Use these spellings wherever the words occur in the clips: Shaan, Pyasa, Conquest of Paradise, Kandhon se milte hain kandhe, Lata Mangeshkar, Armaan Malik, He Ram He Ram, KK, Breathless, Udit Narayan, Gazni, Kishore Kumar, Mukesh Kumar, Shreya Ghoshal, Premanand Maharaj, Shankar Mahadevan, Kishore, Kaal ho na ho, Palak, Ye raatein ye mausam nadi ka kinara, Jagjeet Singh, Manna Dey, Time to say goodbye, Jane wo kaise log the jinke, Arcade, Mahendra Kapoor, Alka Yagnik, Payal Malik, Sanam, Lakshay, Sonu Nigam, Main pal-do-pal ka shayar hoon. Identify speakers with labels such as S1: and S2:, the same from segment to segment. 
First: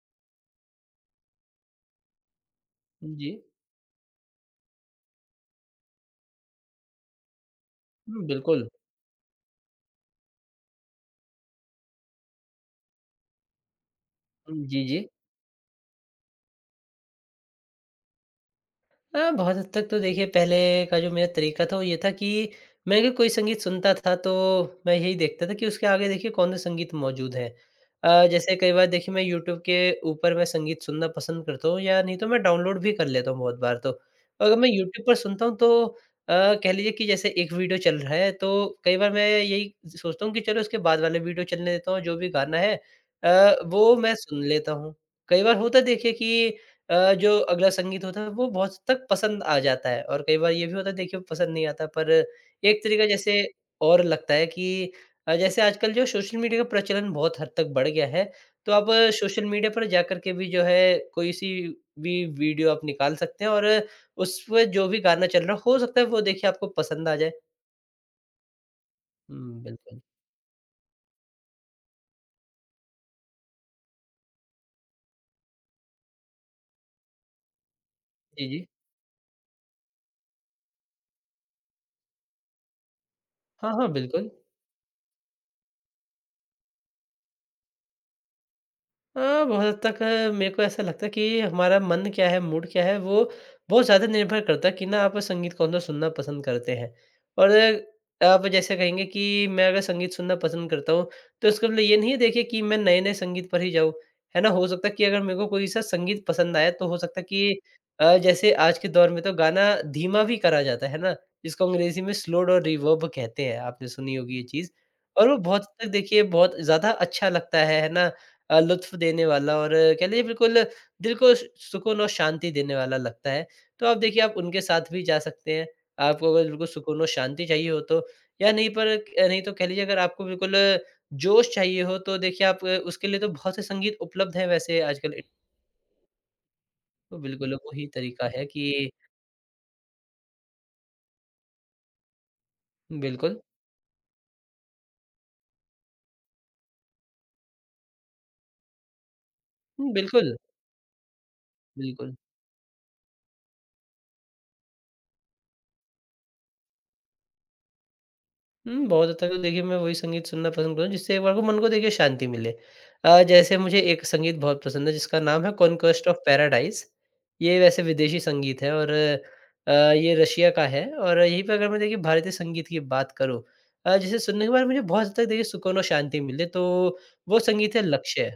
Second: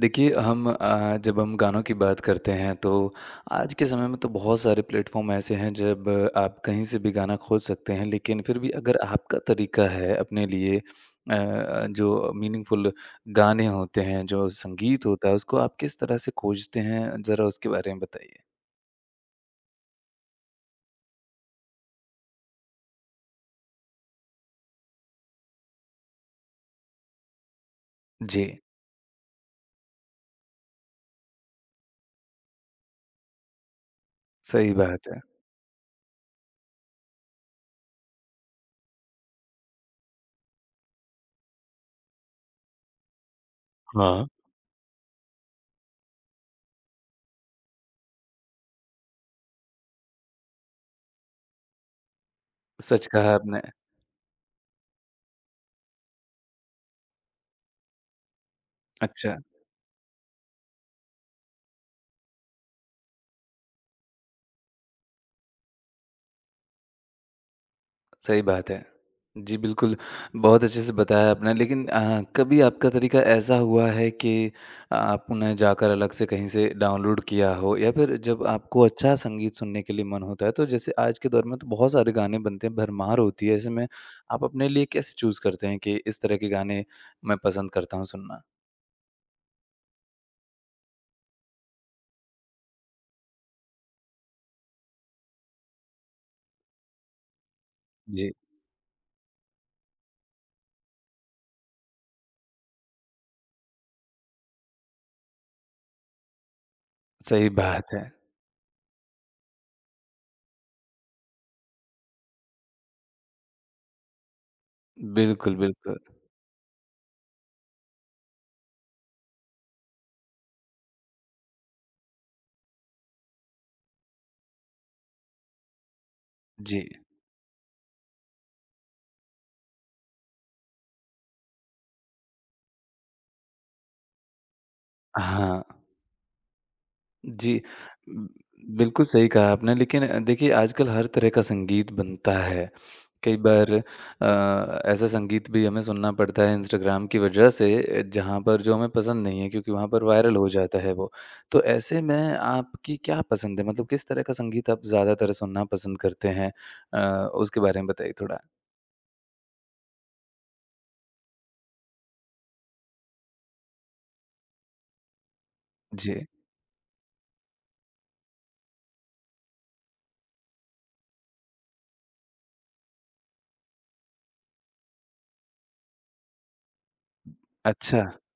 S1: देखिए हम जब हम गानों की बात करते हैं तो
S2: जी।
S1: आज के समय में तो बहुत सारे प्लेटफॉर्म ऐसे हैं जब आप कहीं से भी गाना खोज सकते हैं
S2: हुँ,
S1: लेकिन फिर
S2: बिल्कुल।
S1: भी अगर आपका तरीका है अपने लिए जो मीनिंगफुल गाने होते हैं जो
S2: हुँ, जी, जी।
S1: संगीत होता है उसको आप किस तरह से खोजते हैं ज़रा उसके बारे में बताइए।
S2: बहुत हद तक तो देखिए पहले का जो मेरा तरीका था वो ये था कि मैं अगर कोई संगीत सुनता था, तो मैं यही देखता था कि उसके आगे देखिए कौन-सा संगीत मौजूद है।
S1: जी,
S2: जैसे कई बार देखिए मैं यूट्यूब के ऊपर मैं संगीत सुनना पसंद करता हूँ या नहीं, तो मैं डाउनलोड भी कर लेता हूँ बहुत बार तो। अगर मैं
S1: सही
S2: यूट्यूब
S1: बात
S2: पर
S1: है।
S2: सुनता हूँ, तो अ, कह लीजिए कि जैसे एक वीडियो चल रहा है, तो कई बार मैं यही सोचता हूँ कि चलो इसके बाद वाले वीडियो चलने देता हूँ, जो भी गाना है वो मैं
S1: हाँ।
S2: सुन लेता हूँ। कई बार होता है देखिए कि जो अगला संगीत होता है वो बहुत हद तक पसंद आ जाता है, और कई बार ये भी होता है देखिए पसंद नहीं आता, पर एक तरीका
S1: सच कहा
S2: जैसे
S1: आपने।
S2: और लगता है कि जैसे आजकल जो सोशल मीडिया का प्रचलन बहुत हद तक बढ़ गया है, तो आप
S1: अच्छा।
S2: सोशल मीडिया पर जा कर के भी जो है कोई सी भी वीडियो आप निकाल सकते हैं, और उस पे जो भी गाना चल रहा हो सकता है वो देखिए आपको पसंद आ जाए।
S1: सही बात है। जी,
S2: हुँ,
S1: बिल्कुल,
S2: बिल्कुल।
S1: बहुत अच्छे से बताया आपने लेकिन कभी आपका तरीका ऐसा हुआ है कि आपने जाकर अलग से कहीं से डाउनलोड किया हो या फिर जब
S2: जी, जी।
S1: आपको अच्छा संगीत सुनने के लिए मन होता है, तो जैसे आज के दौर में तो बहुत सारे गाने बनते हैं, भरमार होती है, ऐसे
S2: हाँ, हाँ,
S1: में
S2: बिल्कुल।
S1: आप अपने लिए कैसे चूज़ करते हैं कि इस तरह के गाने मैं पसंद करता हूँ सुनना?
S2: अ, बहुत हद तक मेरे को ऐसा लगता है कि हमारा मन क्या है, मूड क्या है, वो बहुत ज़्यादा निर्भर करता है कि ना आप संगीत कौन-सा सुनना पसंद करते हैं। और
S1: जी,
S2: आप जैसे कहेंगे कि मैं अगर संगीत सुनना पसंद करता हूँ, तो इसका मतलब ये नहीं है देखिए कि मैं नए-नए संगीत पर ही जाऊँ, है ना? हो सकता है कि अगर मेरे को कोई सा संगीत पसंद आया, तो हो सकता है
S1: सही
S2: कि
S1: बात है।
S2: जैसे आज के दौर में तो गाना धीमा भी करा जाता है ना? जिसको अंग्रेज़ी में स्लोड और रिवर्ब कहते हैं, आपने सुनी होगी ये चीज़। और वो
S1: बिल्कुल,
S2: बहुत हद तक
S1: बिल्कुल।
S2: देखिए बहुत ज़्यादा अच्छा लगता है ना? लुत्फ़ देने वाला और कह लीजिए बिल्कुल दिल को सु सुकून और शांति देने वाला लगता है। तो आप देखिए आप उनके साथ भी जा सकते हैं। आपको अगर बिल्कुल
S1: जी,
S2: सुकून और शांति चाहिए हो तो या नहीं, पर नहीं तो कह लीजिए अगर आपको बिल्कुल जोश चाहिए हो, तो देखिए आप उसके लिए तो बहुत से संगीत उपलब्ध हैं वैसे आजकल।
S1: हाँ।
S2: तो बिल्कुल,
S1: जी।
S2: वो ही तरीका
S1: उम,
S2: है कि।
S1: बिल्कुल सही कहा आपने लेकिन देखिए आजकल हर तरह का संगीत बनता है। कई
S2: बिल्कुल,
S1: बार ऐसा संगीत भी हमें सुनना पड़ता है इंस्टाग्राम की वजह से जहाँ पर जो हमें पसंद नहीं है क्योंकि वहाँ पर
S2: बिल्कुल,
S1: वायरल हो जाता है वो। तो ऐसे
S2: बिल्कुल।
S1: में आपकी क्या पसंद है? मतलब किस तरह का संगीत आप ज़्यादातर सुनना पसंद करते हैं? उसके बारे में बताइए थोड़ा।
S2: हुँ, बहुत हद तक तो देखिए मैं वही संगीत सुनना पसंद करूँ, जिससे एक बार को मन को देखिए शांति मिले। जैसे मुझे एक संगीत बहुत पसंद है, जिसका नाम है कॉन्क्वेस्ट
S1: जी।
S2: Of paradise. ये वैसे विदेशी संगीत है, और ये रशिया का है, और यहीं पे अगर मैं देखिए भारतीय संगीत की बात करूँ, जिसे सुनने के बाद मुझे बहुत हद तक देखिए सुकून और शांति मिले, तो वो संगीत है
S1: अच्छा,
S2: लक्ष्य।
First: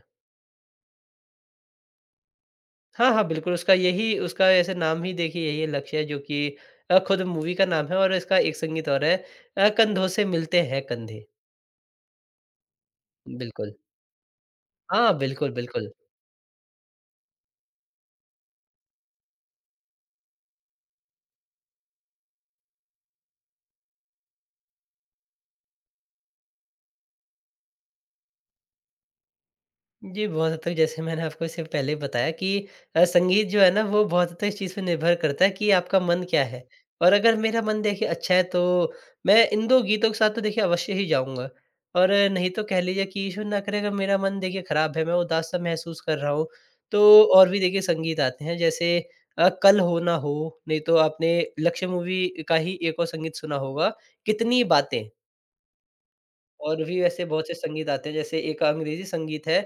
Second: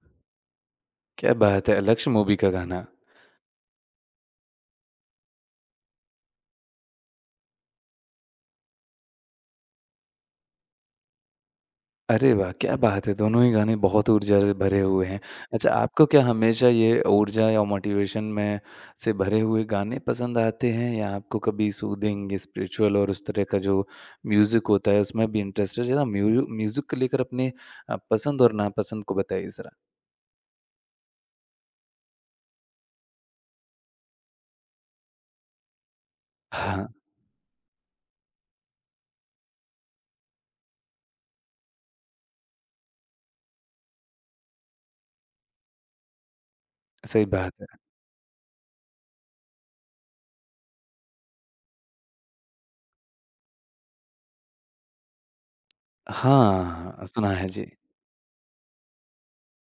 S1: क्या बात है! लक्ष्य मूवी का गाना।
S2: हाँ, हाँ, बिल्कुल, उसका ऐसे नाम ही देखिए यही है लक्ष्य, जो कि खुद मूवी का नाम है, और इसका एक संगीत और है कंधों से मिलते हैं कंधे।
S1: अरे वाह! क्या बात है! दोनों ही
S2: बिल्कुल।
S1: गाने बहुत ऊर्जा से भरे हुए
S2: हाँ,
S1: हैं।
S2: बिल्कुल,
S1: अच्छा,
S2: बिल्कुल।
S1: आपको क्या हमेशा ये ऊर्जा या मोटिवेशन में से भरे हुए गाने पसंद आते हैं या आपको कभी सूदिंग, स्पिरिचुअल और उस तरह का जो म्यूज़िक होता है, उसमें भी इंटरेस्ट है? ज़रा म्यूज़िक को लेकर अपने पसंद और नापसंद को बताइए ज़रा।
S2: जी, बहुत हद तक जैसे मैंने आपको इससे पहले बताया कि संगीत जो है ना वो बहुत हद तक इस चीज़ पे निर्भर करता है कि आपका मन क्या है।
S1: हाँ,
S2: और अगर मेरा मन देखिए अच्छा है, तो मैं इन 2 गीतों के साथ तो देखिए अवश्य ही जाऊँगा। और नहीं तो कह लीजिए कि ईश्वर ना करे अगर मेरा मन देखिए ख़राब है, मैं उदास-सा महसूस कर रहा हूँ, तो
S1: सही
S2: और
S1: बात
S2: भी
S1: है।
S2: देखिए संगीत आते हैं जैसे कल हो ना हो, नहीं तो आपने लक्ष्य मूवी का ही एक और संगीत सुना होगा, कितनी बातें। और भी
S1: हाँ,
S2: वैसे
S1: सुना है।
S2: बहुत से
S1: जी,
S2: संगीत आते हैं, जैसे एक अंग्रेज़ी संगीत है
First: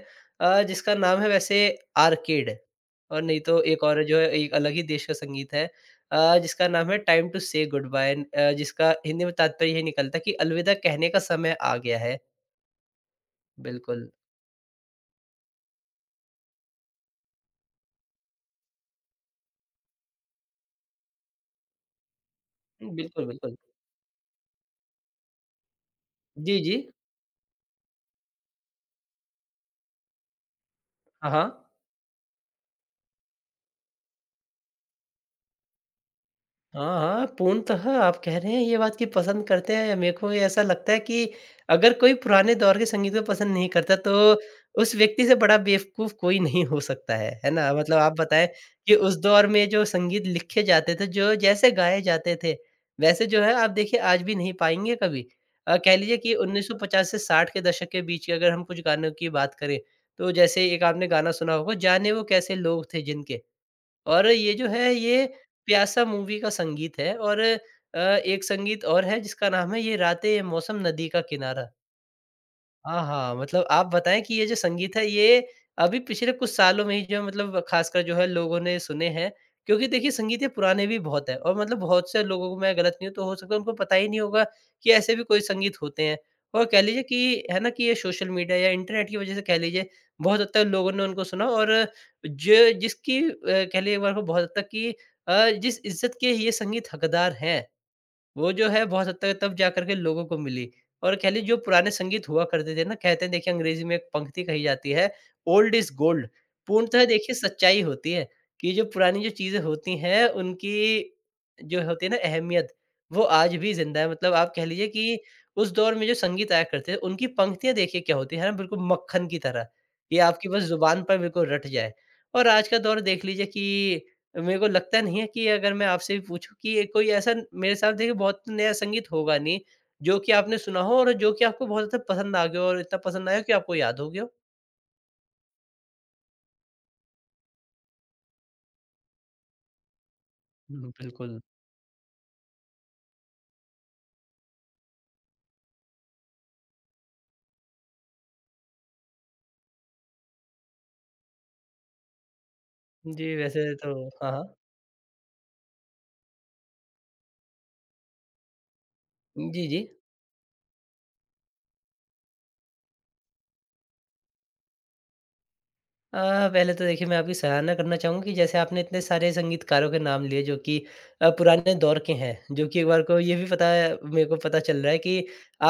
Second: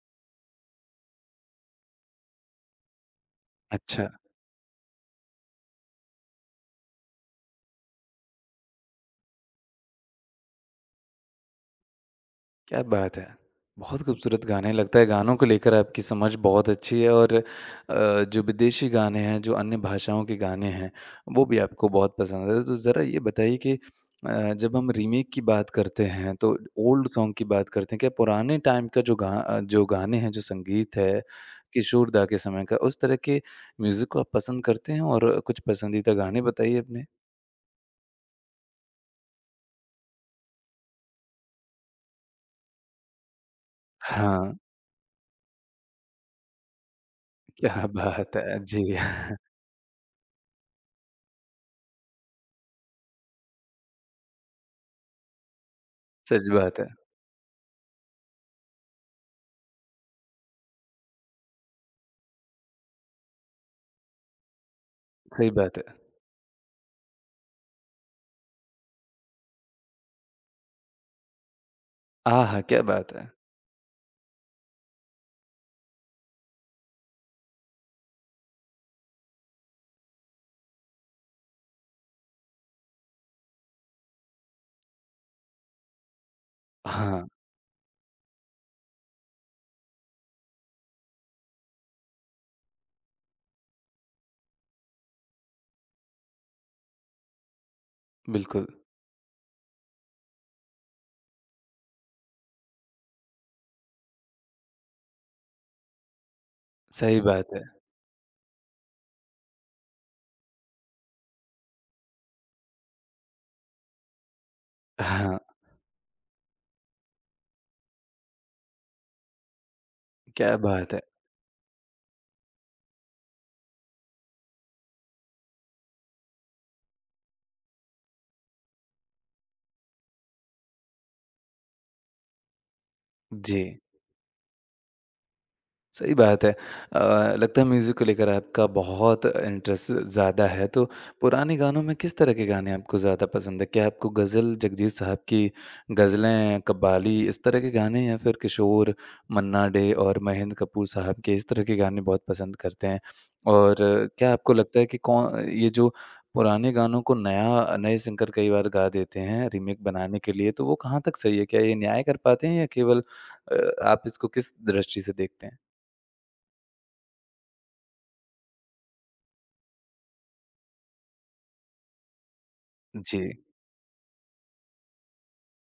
S2: जिसका नाम है वैसे आर्केड, और नहीं तो एक और है
S1: अच्छा।
S2: जो है एक अलग ही देश का संगीत है जिसका नाम है time to say goodbye and, जिसका हिंदी में तात्पर्य ये निकलता है कि अलविदा कहने का समय आ गया है।
S1: क्या बात है! बहुत
S2: बिल्कुल,
S1: खूबसूरत गाने हैं। लगता है गानों को लेकर आपकी समझ बहुत अच्छी है और जो विदेशी गाने हैं, जो अन्य भाषाओं के गाने हैं, वो भी आपको बहुत पसंद है। तो ज़रा ये
S2: बिल्कुल, बिल्कुल।
S1: बताइए कि जब हम रीमेक की बात करते हैं, तो
S2: जी, जी।
S1: ओल्ड सॉन्ग की बात करते हैं, क्या पुराने टाइम का जो गाने हैं, जो संगीत है,
S2: हाँ, हाँ।
S1: किशोर दा के समय का, उस तरह के म्यूज़िक को आप पसंद करते हैं? और कुछ पसंदीदा गाने बताइए
S2: हाँ,
S1: अपने?
S2: हाँ, पूर्णतः आप कह रहे हैं ये बात कि पसंद करते हैं। मेरे को ये ऐसा लगता है कि अगर कोई पुराने दौर के संगीत को पसंद नहीं करता, तो
S1: हाँ,
S2: उस व्यक्ति से बड़ा बेवकूफ़ कोई नहीं हो सकता है। है ना?
S1: क्या
S2: मतलब आप
S1: बात
S2: बताएँ
S1: है! जी,
S2: कि उस दौर में जो संगीत लिखे जाते थे, जो जैसे गाए जाते थे, वैसे जो है आप देखिए आज भी नहीं पाएँगे कभी। कह लीजिए कि
S1: सच बात है।
S2: 1950 से 60 के दशक के बीच के अगर हम कुछ गानों की बात करें, तो जैसे एक आपने गाना सुना होगा, जाने वो कैसे लोग थे जिनके। और ये जो है ये
S1: सही बात है।
S2: प्यासा मूवी का संगीत है, और एक संगीत और है, जिसका नाम है ये रातें ये मौसम नदी का किनारा।
S1: आहा! क्या बात है!
S2: आहा! मतलब आप बताएँ कि ये जो संगीत है, ये अभी पिछले कुछ सालों में ही जो मतलब ख़ासकर जो है लोगों ने सुने हैं। क्योंकि देखिए संगीत ये पुराने भी बहुत हैं, और मतलब बहुत से लोगों को मैं गलत नहीं हूँ, तो हो सकता है उनको पता ही नहीं होगा कि ऐसे भी कोई संगीत होते हैं। और कह लीजिए
S1: हाँ,
S2: कि है ना कि ये सोशल मीडिया या इंटरनेट की वज़ह से कह लीजिए बहुत हद तक लोगों ने उनको सुना, और जो जिसकी कह लीजिए एक बार को बहुत हद तक कि जिस इज़्ज़त के ये संगीत हकदार हैं। वो जो
S1: बिल्कुल,
S2: है बहुत हद तक तब जाकर के लोगों को मिली, और कह लीजिए जो पुराने संगीत हुआ करते थे ना, कहते हैं देखिए अंग्रेजी में एक पंक्ति कही जाती है ओल्ड इज गोल्ड। पूर्णतः
S1: सही
S2: देखिए
S1: बात है।
S2: सच्चाई होती है कि जो पुरानी जो चीजें होती हैं, उनकी जो होती है ना अहमियत, वो आज भी जिंदा है। मतलब आप कह लीजिए कि
S1: हाँ,
S2: उस दौर में जो संगीत आया करते थे, उनकी पंक्तियां देखिए क्या होती है ना, बिल्कुल मक्खन की तरह, ये आपकी
S1: क्या
S2: बस
S1: बात
S2: जुबान
S1: है!
S2: पर बिल्कुल रट जाए। और आज का दौर देख लीजिए कि मेरे को लगता नहीं है कि अगर मैं आपसे भी पूछूँ कि ये कोई ऐसा मेरे साथ देखिए बहुत नया संगीत होगा नहीं, जो कि आपने सुना हो और जो कि आपको बहुत ज़्यादा पसंद आ गया हो, और इतना पसंद आया हो कि
S1: जी।
S2: आपको याद हो गया हो।
S1: सही बात है। लगता है म्यूज़िक को लेकर आपका बहुत इंटरेस्ट ज़्यादा है, तो
S2: हुँ, बिल्कुल।
S1: पुराने गानों में किस तरह के गाने आपको ज़्यादा पसंद है? क्या आपको ग़ज़ल, जगजीत साहब की ग़ज़लें, कव्वाली इस तरह के गाने या फिर किशोर, मन्ना डे और महेंद्र कपूर साहब के इस तरह के गाने बहुत पसंद करते हैं?
S2: जी, वैसे
S1: और
S2: तो। हाँ,
S1: क्या
S2: हाँ।
S1: आपको लगता है कि कौ ये जो पुराने गानों को नया नए सिंगर कई बार गा देते हैं
S2: जी,
S1: रीमेक
S2: जी।
S1: बनाने के लिए, तो वो कहाँ तक सही है? क्या ये न्याय कर पाते हैं या केवल अ, आप इसको किस दृष्टि से देखते हैं?
S2: पहले तो देखिए मैं आपकी सराहना करना चाहूँगा कि जैसे आपने इतने सारे संगीतकारों के नाम लिए, जो कि पुराने दौर के हैं, जो कि एक बार को
S1: जी।
S2: ये भी पता है, मेरे को पता चल रहा है कि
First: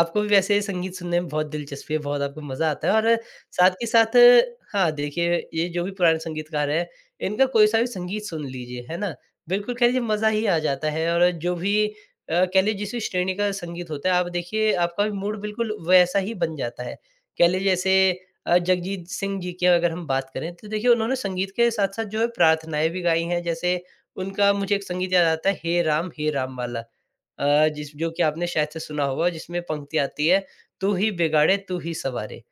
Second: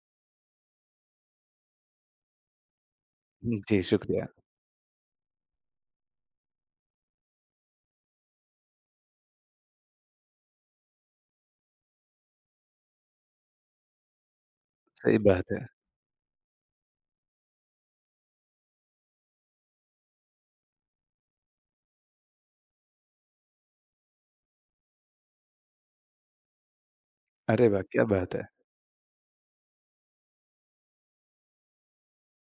S2: आपको भी वैसे संगीत सुनने में बहुत दिलचस्पी है, बहुत आपको मज़ा आता है, और साथ
S1: जी,
S2: ही साथ।
S1: शुक्रिया।
S2: हाँ, देखिए ये जो भी पुराने संगीतकार हैं, इनका कोई-सा भी संगीत सुन लीजिए, है ना? बिल्कुल कह लीजिए मज़ा ही आ जाता है, और जो भी कह लीजिए जिस भी श्रेणी का संगीत होता है, आप देखिए आपका भी
S1: सही
S2: मूड
S1: बात है।
S2: बिल्कुल वैसा ही बन जाता है। कह लीजिए जैसे जगजीत सिंह जी की अगर हम बात करें, तो देखिए उन्होंने संगीत के साथ-साथ जो है प्रार्थनाएँ भी गाई हैं। जैसे उनका मुझे एक संगीत याद आता है हे राम वाला।
S1: अरे वाह!
S2: जिस
S1: क्या
S2: जो कि
S1: बात
S2: आपने
S1: है।
S2: शायद से सुना होगा, जिसमें पंक्ति आती है तू ही बिगाड़े, तू ही सवारे।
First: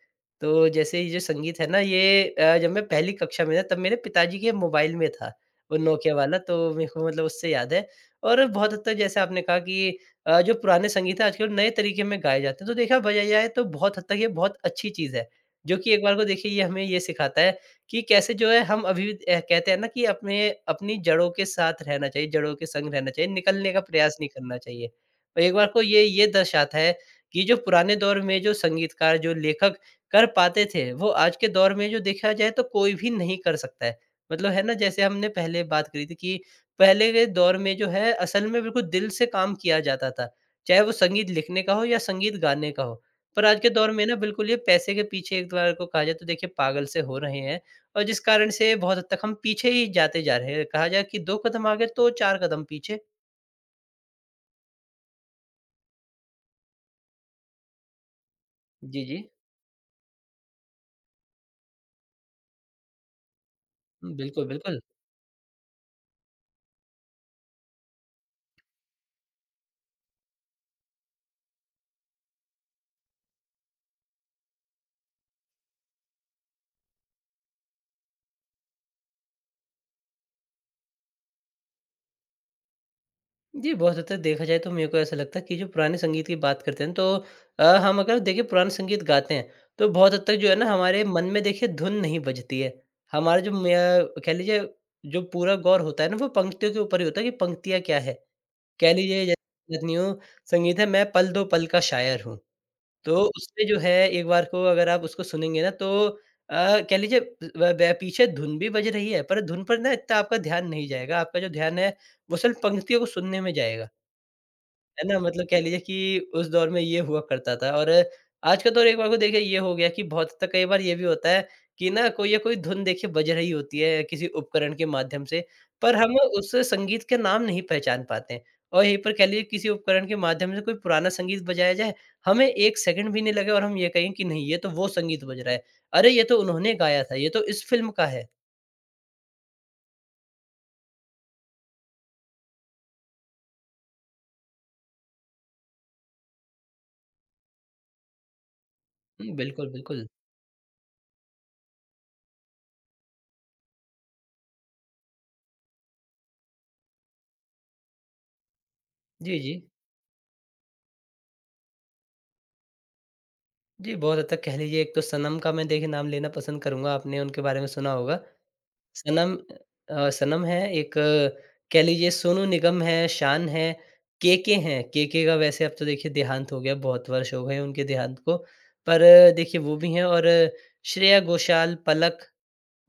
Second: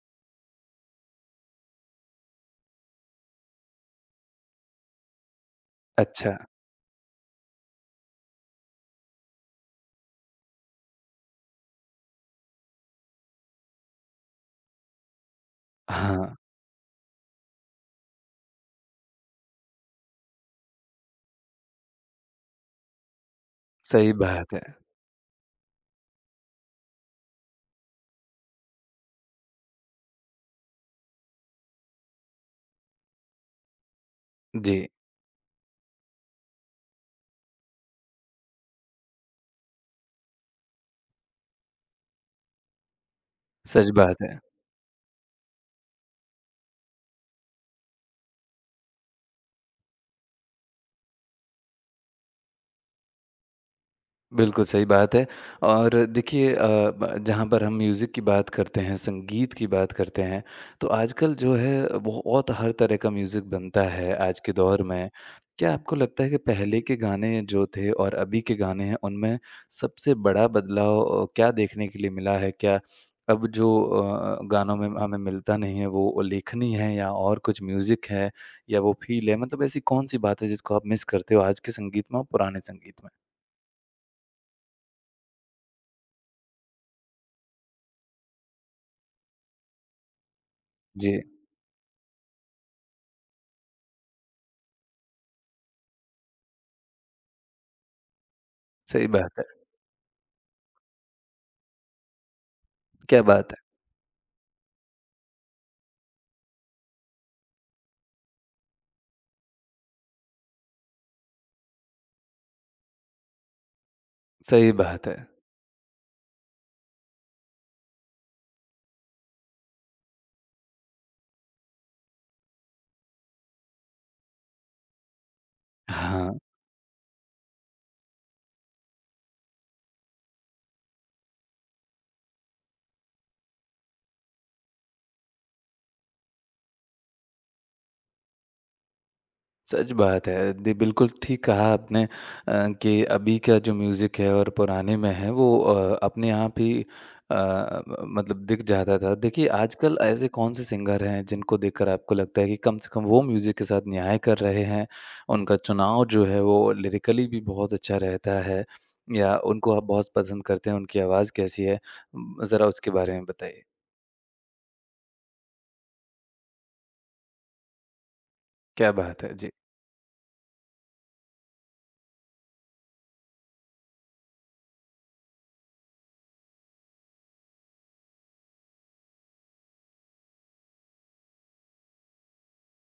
S2: तो जैसे ये जो संगीत है ना ये जब मैं पहली कक्षा में था तब मेरे पिताजी के मोबाइल में था, वो नोकिया
S1: अच्छा।
S2: वाला, तो मेरे को मतलब उससे याद है। और बहुत हद तक जैसे आपने कहा कि जो पुराने संगीत है आजकल नए तरीके में गाए जाते हैं। तो देखा बजाया जाए तो बहुत हद तक ये बहुत अच्छी चीज़ है। जो कि एक बार को
S1: हाँ,
S2: देखिए ये हमें ये सिखाता है कि कैसे जो है हम अभी भी कहते हैं ना कि अपने अपनी जड़ों के साथ रहना चाहिए, जड़ों के संग रहना चाहिए, निकलने का
S1: सही
S2: प्रयास नहीं
S1: बात
S2: करना
S1: है।
S2: चाहिए। और एक बार को ये दर्शाता है कि जो पुराने दौर में जो संगीतकार, जो लेखक कर पाते थे, वो आज के दौर में जो देखा जाए तो कोई भी नहीं कर सकता है। मतलब है ना
S1: जी,
S2: जैसे हमने पहले बात करी थी कि पहले के दौर में जो है असल में बिल्कुल दिल से काम किया जाता था। चाहे वो संगीत लिखने का हो या संगीत गाने का हो। पर आज के
S1: सच
S2: दौर में ना
S1: बात है।
S2: बिल्कुल ये पैसे के पीछे एक बार को कहा जाए, तो देखिए पागल से हो रहे हैं, और जिस कारण से बहुत हद तक हम पीछे ही जाते जा रहे हैं। कहा जाए कि 2 कदम आगे तो 4 कदम पीछे।
S1: बिल्कुल सही बात है और देखिए अ, ब जहाँ पर हम म्यूज़िक की बात करते हैं,
S2: जी, जी।
S1: संगीत की बात करते हैं, तो आजकल जो है बहुत हर तरह का म्यूज़िक बनता है आज
S2: बिल्कुल,
S1: के
S2: बिल्कुल।
S1: दौर में। क्या आपको लगता है कि पहले के गाने जो थे और अभी के गाने हैं, उनमें सबसे बड़ा बदलाव क्या देखने के लिए मिला है? क्या अब जो गानों में हमें मिलता नहीं है, वो लेखनी है या और कुछ म्यूज़िक है या वो फ़ील है? मतलब ऐसी कौन-सी बात है जिसको आप मिस करते हो आज के संगीत में और पुराने संगीत में?
S2: जी, बहुत हद तक देखा जाए तो मेरे को ऐसा लगता है कि जो पुराने संगीत की बात करते हैं, तो हम अगर देखिए पुराने संगीत गाते हैं, तो बहुत हद तक जो है ना हमारे
S1: जी।
S2: मन में देखिए धुन नहीं बजती है। हमारा जो म कह लीजिए जो पूरा गौर होता है ना वो पंक्तियों के ऊपर ही होता है कि पंक्तियाँ क्या है? कह
S1: सही
S2: लीजिए
S1: बात है।
S2: जैसे गज़नी हो, संगीत है मैं पल-दो-पल का शायर हूँ। तो
S1: क्या बात है!
S2: उसमें जो है एक बार को अगर आप उसको सुनेंगे ना तो कह लीजिए ब ब पीछे धुन भी बज रही है पर धुन पर ना इतना आपका ध्यान नहीं जाएगा। आपका जो ध्यान है वो सिर्फ़ पंक्तियों को सुनने में जाएगा।
S1: सही
S2: है
S1: बात है।
S2: ना? मतलब कह लीजिए कि उस दौर में ये हुआ करता था और आज का दौर एक बार को देखिए ये हो गया कि बहुत हद तक कई बार ये भी होता है कि ना कोई या कोई धुन देखिए बज रही होती है किसी उपकरण के माध्यम से, पर हम
S1: हाँ,
S2: उस संगीत के नाम नहीं पहचान पाते हैं। और यहीं पर कह लीजिए किसी उपकरण के माध्यम से कोई पुराना संगीत बजाया जाए, हमें 1 सेकंड भी नहीं लगे और हम ये कहें कि नहीं ये तो वो संगीत बज रहा है। अरे! ये तो उन्होंने गाया था, ये तो इस फ़िल्म का है।
S1: सच बात है। जी, बिल्कुल ठीक कहा आपने कि अभी का जो म्यूज़िक है और पुराने में है वो अपने आप ही अ, मतलब दिख जाता था।
S2: हुँ,
S1: देखिए
S2: बिल्कुल,
S1: आजकल
S2: बिल्कुल।
S1: ऐसे कौन-से सिंगर हैं जिनको देखकर आपको लगता है कि कम से कम वो म्यूज़िक के साथ न्याय कर रहे हैं, उनका चुनाव जो है वो लिरिकली भी बहुत अच्छा रहता है या
S2: जी, जी।
S1: उनको आप बहुत पसंद करते हैं, उनकी आवाज़ कैसी है? ज़रा उसके बारे में बताइए।
S2: जी, बहुत हद तक कह लीजिए एक तो सनम का मैं देखिए नाम लेना पसंद करूँगा, आपने उनके बारे में सुना होगा।
S1: क्या बात है!
S2: सनम
S1: जी,
S2: सनम है, कह लीजिए सोनू निगम है, शान है, केके हैं। केके का वैसे अब तो देखिए देहांत हो गया, बहुत वर्ष हो गए उनके देहांत को। पर देखिए वो भी हैं और श्रेया घोषाल, पलक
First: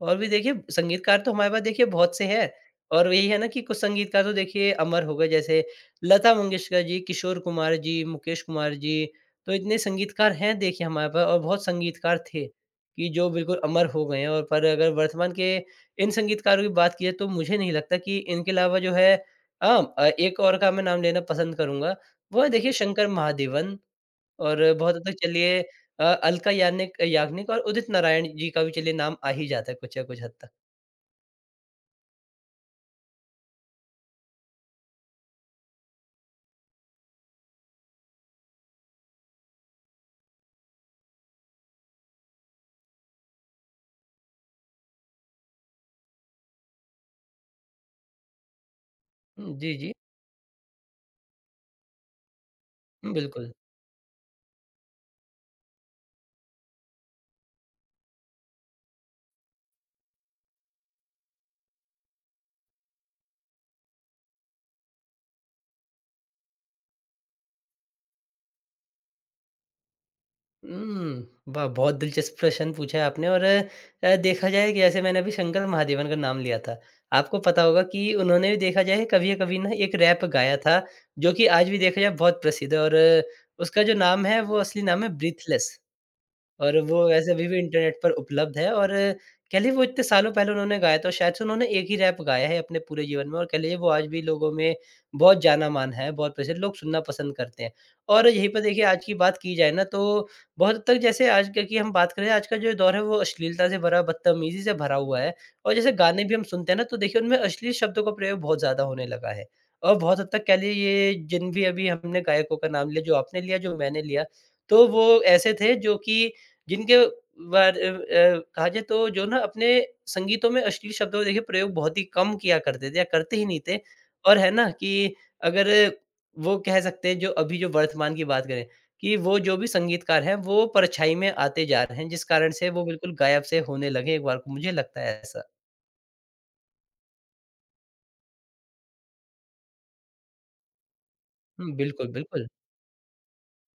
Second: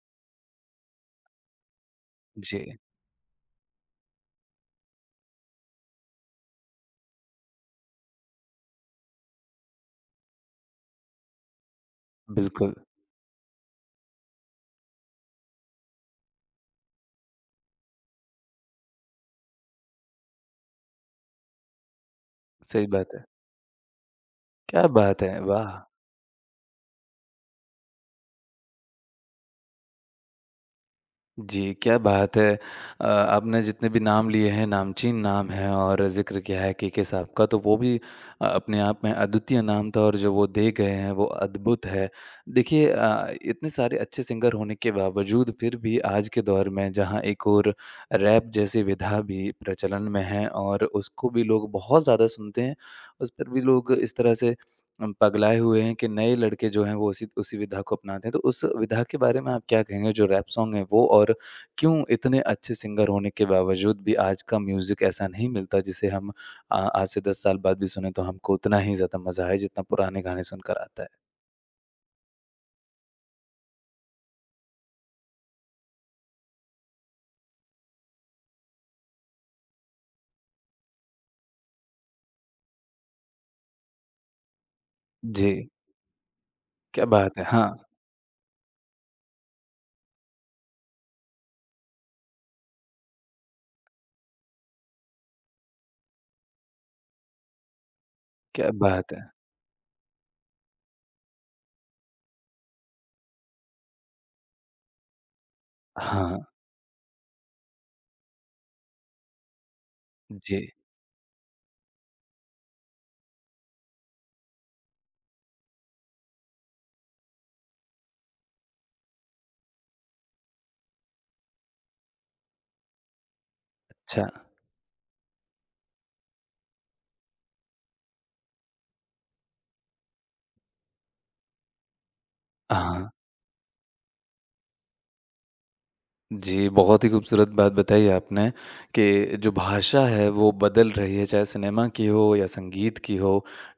S2: और भी देखिए संगीतकार तो हमारे पास देखिए बहुत से हैं।
S1: जी,
S2: और यही है ना कि कुछ संगीतकार तो देखिए अमर हो गए जैसे लता मंगेशकर जी, किशोर कुमार जी, मुकेश कुमार जी। तो इतने संगीतकार हैं देखिए हमारे पास और बहुत संगीतकार थे
S1: बिल्कुल।
S2: कि जो बिल्कुल अमर हो गए हैं और पर अगर वर्तमान के इन संगीतकारों की बात की जाए तो मुझे नहीं लगता कि इनके अलावा जो है हाँ एक और का मैं नाम लेना पसंद करूँगा, वो है देखिए
S1: सही
S2: शंकर
S1: बात है।
S2: महादेवन। और
S1: क्या
S2: बहुत हद तक
S1: बात है!
S2: चलिए
S1: वाह!
S2: अलका याग्निक याग्निक और उदित नारायण जी का भी चलिए नाम आ ही जाता है कुछ या कुछ हद तक।
S1: जी, क्या बात है। आपने जितने भी नाम लिए हैं, नामचीन नाम हैं और ज़िक्र किया है केके साहब का, तो वो भी अपने आप में अद्वितीय नाम था और जो वो दे गए हैं, वो अद्भुत है। देखिए इतने सारे अच्छे सिंगर होने के बावजूद फिर भी आज के दौर में जहाँ एक ओर रैप जैसी विधा भी
S2: हुँ, जी, जी।
S1: प्रचलन में है और उसको भी लोग बहुत ज़्यादा सुनते हैं, उस पर
S2: बिल्कुल।
S1: भी लोग इस तरह से पगलाए हुए हैं कि नए लड़के जो हैं वो उसी उसी विधा को अपनाते हैं। तो उस विधा के बारे में आप क्या कहेंगे जो रैप सॉन्ग है वो और क्यों इतने अच्छे सिंगर होने के बावजूद भी आज का म्यूज़िक ऐसा नहीं मिलता जिसे हम आज से 10 साल बाद भी सुने तो हमको उतना ही ज़्यादा मज़ा आए जितना पुराने गाने सुनकर आता है?
S2: हुँ, वाह! बहुत दिलचस्प प्रश्न पूछा है आपने और देखा जाए कि जैसे मैंने अभी शंकर महादेवन का नाम लिया था। आपको पता होगा कि उन्होंने भी देखा जाए कभी या कभी ना एक रैप गाया था, जो कि आज भी देखा जाए बहुत प्रसिद्ध है और उसका जो नाम है वो असली नाम है
S1: जी,
S2: ब्रीथलेस। और
S1: क्या
S2: वो वैसे
S1: बात है!
S2: अभी भी
S1: हाँ,
S2: इंटरनेट पर उपलब्ध है और कह लीजिए वो इतने सालों पहले उन्होंने गाया था और शायद से उन्होंने एक ही रैप गाया है अपने पूरे जीवन में और कह लीजिए वो आज भी लोगों में बहुत जाना-माना है, बहुत प्रसिद्ध लोग सुनना पसंद करते हैं। और यहीं पर
S1: क्या
S2: देखिए आज की
S1: बात है!
S2: बात की जाए ना तो बहुत हद तक जैसे आज क की हम बात करें आज का जो दौर है वो अश्लीलता से भरा, बदतमीज़ी से भरा हुआ है और जैसे गाने भी
S1: हाँ,
S2: हम सुनते हैं ना तो देखिए उनमें अश्लील शब्दों का प्रयोग बहुत ज़्यादा होने लगा है। और बहुत हद तक कह
S1: जी,
S2: लीजिए ये जिन भी अभी हमने गायकों का नाम लिया, जो आपने लिया, जो मैंने लिया, तो वो ऐसे थे जो कि जिनके बार कहा जाए तो जो ना अपने संगीतों में अश्लील शब्दों का देखिए प्रयोग बहुत ही कम किया करते थे या करते ही नहीं थे
S1: अच्छा।
S2: और है ना कि अगर वो कह सकते हैं जो अभी जो वर्तमान की बात करें कि वो जो भी संगीतकार हैं वो परछाई में आते जा रहे हैं जिस कारण से वो
S1: हाँ।
S2: बिल्कुल गायब से होने लगे एक बार को मुझे लगता है ऐसा।
S1: जी, बहुत ही खूबसूरत बात बताई आपने कि जो भाषा है वो बदल रही है, चाहे
S2: हुँ,
S1: सिनेमा की
S2: बिल्कुल,
S1: हो
S2: बिल्कुल।
S1: या संगीत की हो,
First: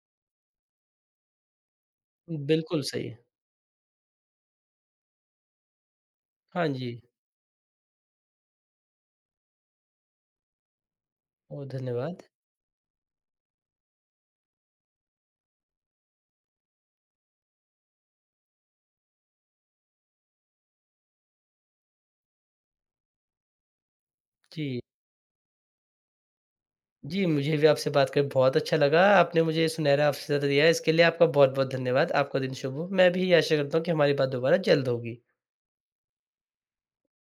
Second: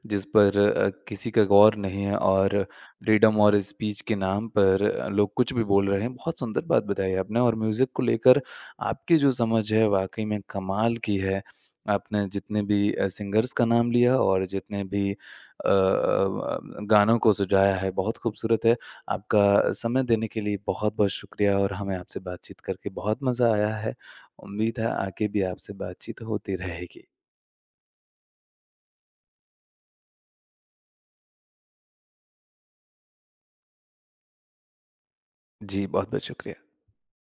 S1: जिस पर किसी का गौर नहीं है और
S2: बिल्कुल सही।
S1: फ्रीडम और स्पीच के नाम पर लोग कुछ भी बोल रहे हैं। बहुत सुंदर
S2: हाँ
S1: बात
S2: जी,
S1: बताई आपने और म्यूज़िक को लेकर आपकी जो समझ है वाक़ई में कमाल की है।
S2: बहुत धन्यवाद।
S1: आपने जितने भी सिंगर्स का नाम लिया और जितने भी गानों को सजाया है, बहुत खूबसूरत है। आपका समय देने के लिए बहुत-बहुत शुक्रिया और हमें आपसे बातचीत करके बहुत मज़ा आया है।
S2: जी।
S1: उम्मीद है आगे भी आपसे बातचीत होती रहेगी।
S2: जी, मुझे भी आपसे बात कर बहुत अच्छा लगा। आपने मुझे ये सुनहरा अवसर दिया, इसके लिए आपका बहुत-बहुत धन्यवाद। आपका दिन शुभ हो। मैं भी आशा करता हूँ कि हमारी बात दोबारा जल्द होगी।
S1: जी, बहुत-बहुत शुक्रिया।